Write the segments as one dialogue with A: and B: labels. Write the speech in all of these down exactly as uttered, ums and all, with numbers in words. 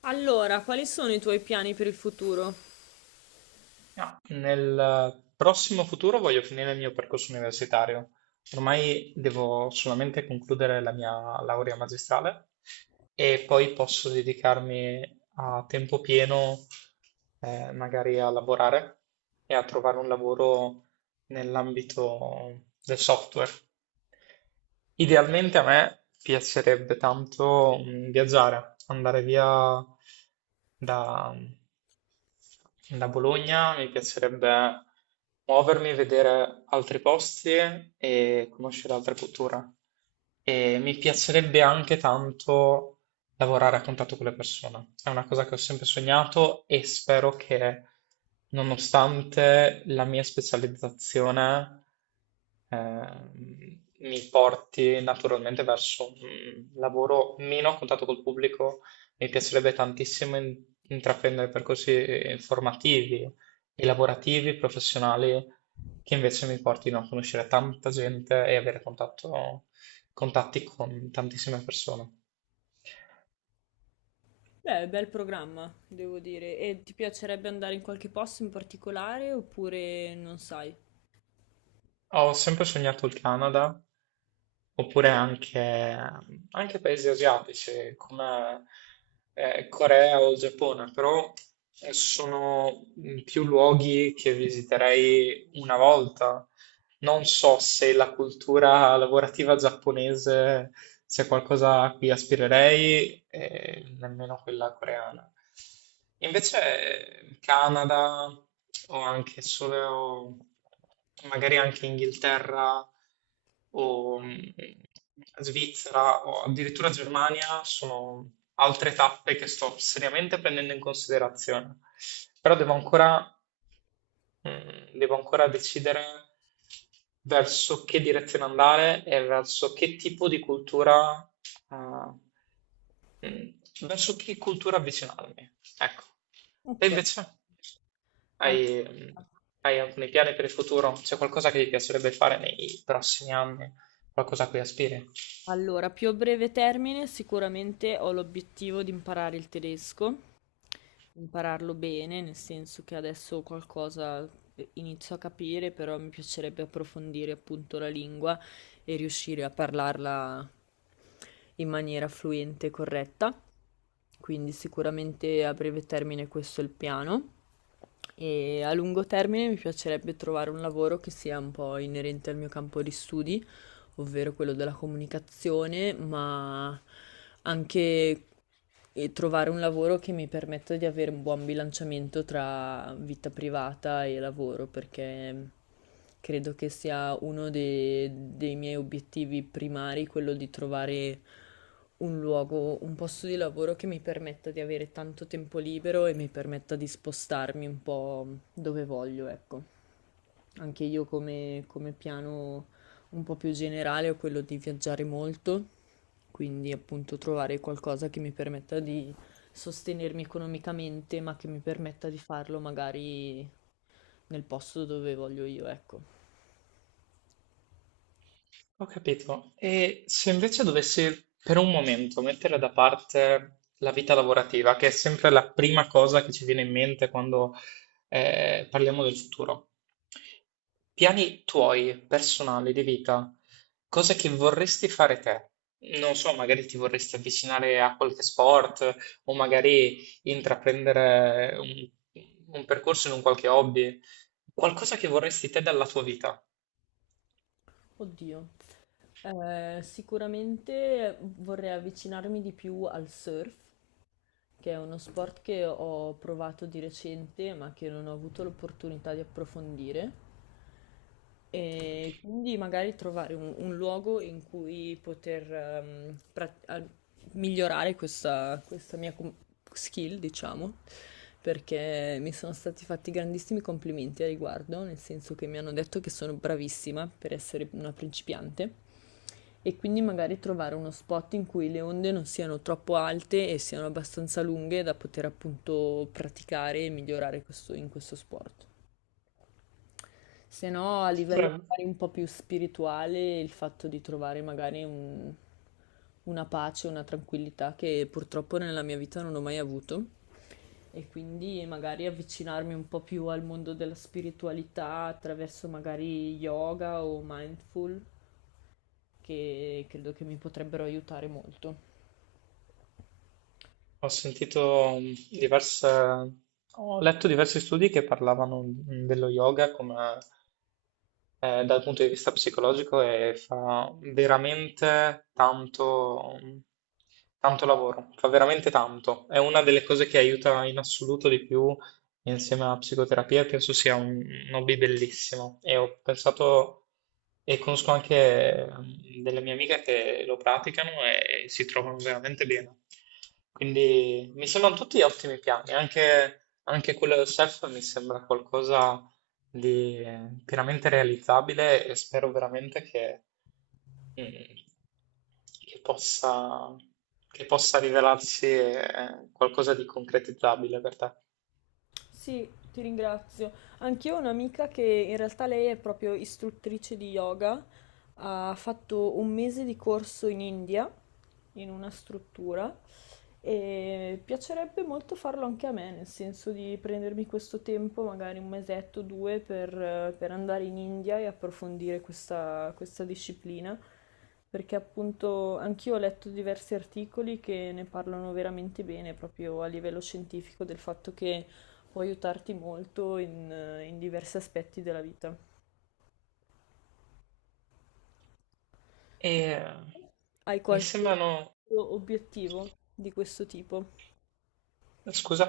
A: Allora, quali sono i tuoi piani per il futuro?
B: No, nel prossimo futuro voglio finire il mio percorso universitario. Ormai devo solamente concludere la mia laurea magistrale e poi posso dedicarmi a tempo pieno, eh, magari a lavorare e a trovare un lavoro nell'ambito del software. Idealmente a me piacerebbe tanto mm, viaggiare, andare via da, da Bologna, mi piacerebbe muovermi, vedere altri posti e conoscere altre culture. E mi piacerebbe anche tanto lavorare a contatto con le persone. È una cosa che ho sempre sognato e spero che, nonostante la mia specializzazione, ehm, mi porti naturalmente verso un lavoro meno a contatto col pubblico. Mi piacerebbe tantissimo in- intraprendere percorsi eh, formativi e lavorativi, professionali, che invece mi portino a conoscere tanta gente e avere contatto- contatti con tantissime persone.
A: Beh, bel programma, devo dire. E ti piacerebbe andare in qualche posto in particolare oppure non sai?
B: Ho sempre sognato il Canada, oppure anche, anche paesi asiatici come eh, Corea o Giappone, però eh, Sono mm, più luoghi che visiterei una volta. Non so se la cultura lavorativa giapponese sia qualcosa a cui aspirerei, e nemmeno quella coreana. Invece eh, Canada o anche solo, magari anche Inghilterra o mh, Svizzera o addirittura Germania sono altre tappe che sto seriamente prendendo in considerazione. Però devo ancora, mh, devo ancora decidere verso che direzione andare e verso che tipo di cultura, eh, mh, verso che cultura avvicinarmi. Ecco. E
A: Ok.
B: invece? Hai, mh,
A: Allora.
B: hai alcuni piani per il futuro? C'è qualcosa che ti piacerebbe fare nei prossimi anni? Qualcosa a cui aspiri?
A: Allora, più a breve termine sicuramente ho l'obiettivo di imparare il tedesco, impararlo bene, nel senso che adesso qualcosa eh, inizio a capire, però mi piacerebbe approfondire appunto la lingua e riuscire a parlarla in maniera fluente e corretta. Quindi sicuramente a breve termine questo è il piano. E a lungo termine mi piacerebbe trovare un lavoro che sia un po' inerente al mio campo di studi ovvero quello della comunicazione, ma anche eh, trovare un lavoro che mi permetta di avere un buon bilanciamento tra vita privata e lavoro, perché credo che sia uno de- dei miei obiettivi primari, quello di trovare un luogo, un posto di lavoro che mi permetta di avere tanto tempo libero e mi permetta di spostarmi un po' dove voglio, ecco. Anche io come, come piano un po' più generale ho quello di viaggiare molto, quindi appunto trovare qualcosa che mi permetta di sostenermi economicamente, ma che mi permetta di farlo magari nel posto dove voglio io, ecco.
B: Ho capito. E se invece dovessi per un momento mettere da parte la vita lavorativa, che è sempre la prima cosa che ci viene in mente quando eh, parliamo del futuro, piani tuoi personali di vita, cose che vorresti fare te? Non so, magari ti vorresti avvicinare a qualche sport o magari intraprendere un, un percorso in un qualche hobby, qualcosa che vorresti te dalla tua vita.
A: Oddio, eh, sicuramente vorrei avvicinarmi di più al surf, che è uno sport che ho provato di recente, ma che non ho avuto l'opportunità di approfondire. E quindi magari trovare un, un luogo in cui poter ehm, pra- a- migliorare questa, questa mia com- skill, diciamo, perché mi sono stati fatti grandissimi complimenti a riguardo, nel senso che mi hanno detto che sono bravissima per essere una principiante. E quindi magari trovare uno spot in cui le onde non siano troppo alte e siano abbastanza lunghe da poter appunto praticare e migliorare questo- in questo sport. Se no, a livello magari un po' più spirituale, il fatto di trovare magari un- una pace, una tranquillità che purtroppo nella mia vita non ho mai avuto. E quindi magari avvicinarmi un po' più al mondo della spiritualità attraverso magari yoga o mindful, che credo che mi potrebbero aiutare molto.
B: Ho sentito mm, diverse, ho letto diversi studi che parlavano mm, dello yoga come eh, dal punto di vista psicologico e fa veramente tanto, mm, tanto lavoro, fa veramente tanto. È una delle cose che aiuta in assoluto di più insieme alla psicoterapia penso sia un, un hobby bellissimo e ho pensato e conosco anche mm, delle mie amiche che lo praticano e si trovano veramente bene. Quindi mi sembrano tutti ottimi piani, anche, anche quello del surf mi sembra qualcosa di eh, pienamente realizzabile e spero veramente che, mm, che possa, che possa rivelarsi eh, qualcosa di concretizzabile per te.
A: Sì, ti ringrazio. Anch'io ho un'amica che in realtà lei è proprio istruttrice di yoga, ha fatto un mese di corso in India, in una struttura, e piacerebbe molto farlo anche a me, nel senso di prendermi questo tempo, magari un mesetto o due, per, per andare in India e approfondire questa, questa disciplina, perché appunto anch'io ho letto diversi articoli che ne parlano veramente bene, proprio a livello scientifico, del fatto che può aiutarti molto in, in diversi aspetti della vita.
B: E
A: Tu hai
B: mi
A: qualche
B: sembrano.
A: obiettivo di questo tipo?
B: Scusa?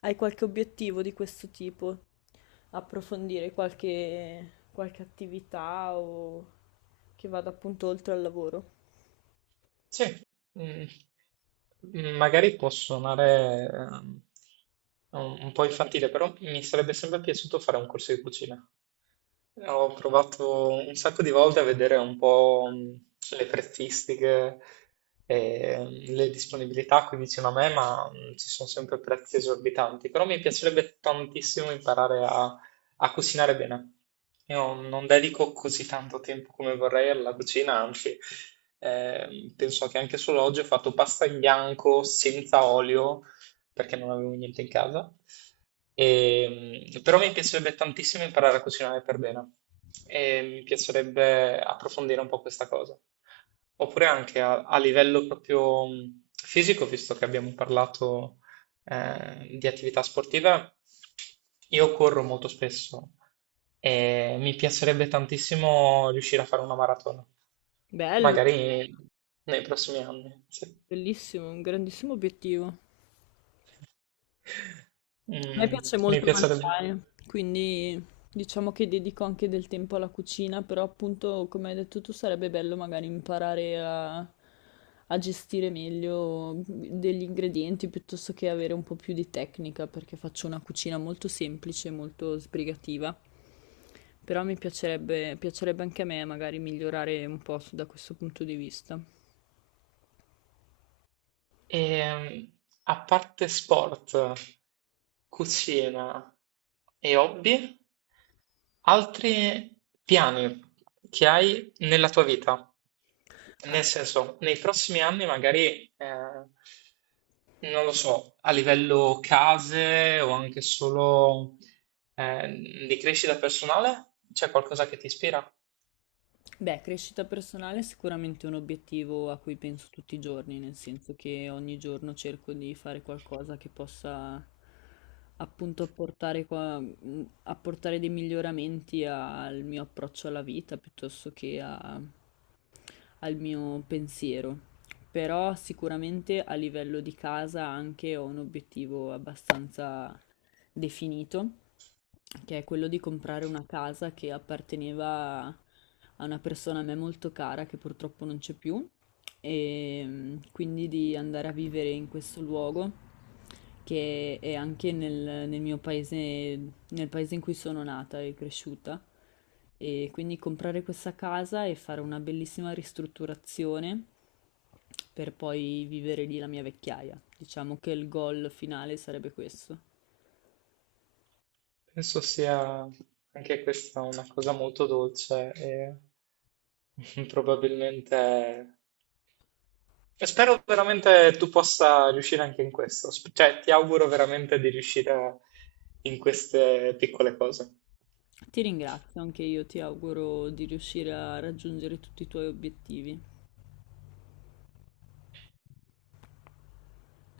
A: Hai qualche obiettivo di questo tipo? Approfondire qualche, qualche attività o che vada appunto oltre al lavoro?
B: Sì. Mm. Mm, Magari può suonare ehm, un un po' infantile, però mi sarebbe sempre piaciuto fare un corso di cucina. Ho provato un sacco di volte a vedere un po' mh, le prezzistiche e mh, le disponibilità qui vicino a me, ma mh, ci sono sempre prezzi esorbitanti. Però mi piacerebbe tantissimo imparare a A cucinare bene. Io non dedico così tanto tempo come vorrei alla cucina, anzi, ehm, penso che anche solo oggi ho fatto pasta in bianco senza olio perché non avevo niente in casa. Ehm, però mi piacerebbe tantissimo imparare a cucinare per bene e mi piacerebbe approfondire un po' questa cosa. Oppure anche a, a livello proprio mh, fisico, visto che abbiamo parlato eh, di attività sportiva, io corro molto spesso e mi piacerebbe tantissimo riuscire a fare una maratona,
A: Bello,
B: magari nei prossimi anni, sì.
A: bellissimo, un grandissimo obiettivo. A me
B: Mm,
A: piace
B: mi
A: molto
B: piacerebbe.
A: mangiare, quindi diciamo che dedico anche del tempo alla cucina, però appunto, come hai detto tu, sarebbe bello magari imparare a, a gestire meglio degli ingredienti piuttosto che avere un po' più di tecnica, perché faccio una cucina molto semplice, molto sbrigativa. Però mi piacerebbe, piacerebbe anche a me magari migliorare un po' su- da questo punto di vista.
B: E, a parte sport, cucina e hobby? Altri piani che hai nella tua vita? Nel senso, nei prossimi anni magari, eh, non lo so, a livello case o anche solo, eh, di crescita personale, c'è qualcosa che ti ispira?
A: Beh, crescita personale è sicuramente un obiettivo a cui penso tutti i giorni, nel senso che ogni giorno cerco di fare qualcosa che possa appunto apportare, qua- mh, apportare dei miglioramenti al mio approccio alla vita piuttosto che a- al mio pensiero. Però sicuramente a livello di casa anche ho un obiettivo abbastanza definito che è quello di comprare una casa che apparteneva a una persona a me molto cara che purtroppo non c'è più e mm, quindi di andare a vivere in questo luogo che è anche nel, nel mio paese, nel paese in cui sono nata e cresciuta. E quindi comprare questa casa e fare una bellissima ristrutturazione per poi vivere lì la mia vecchiaia. Diciamo che il goal finale sarebbe questo.
B: Penso sia anche questa una cosa molto dolce e probabilmente. E spero veramente tu possa riuscire anche in questo, Sp- cioè ti auguro veramente di riuscire in queste piccole cose.
A: Ti ringrazio, anche io ti auguro di riuscire a raggiungere tutti i tuoi obiettivi.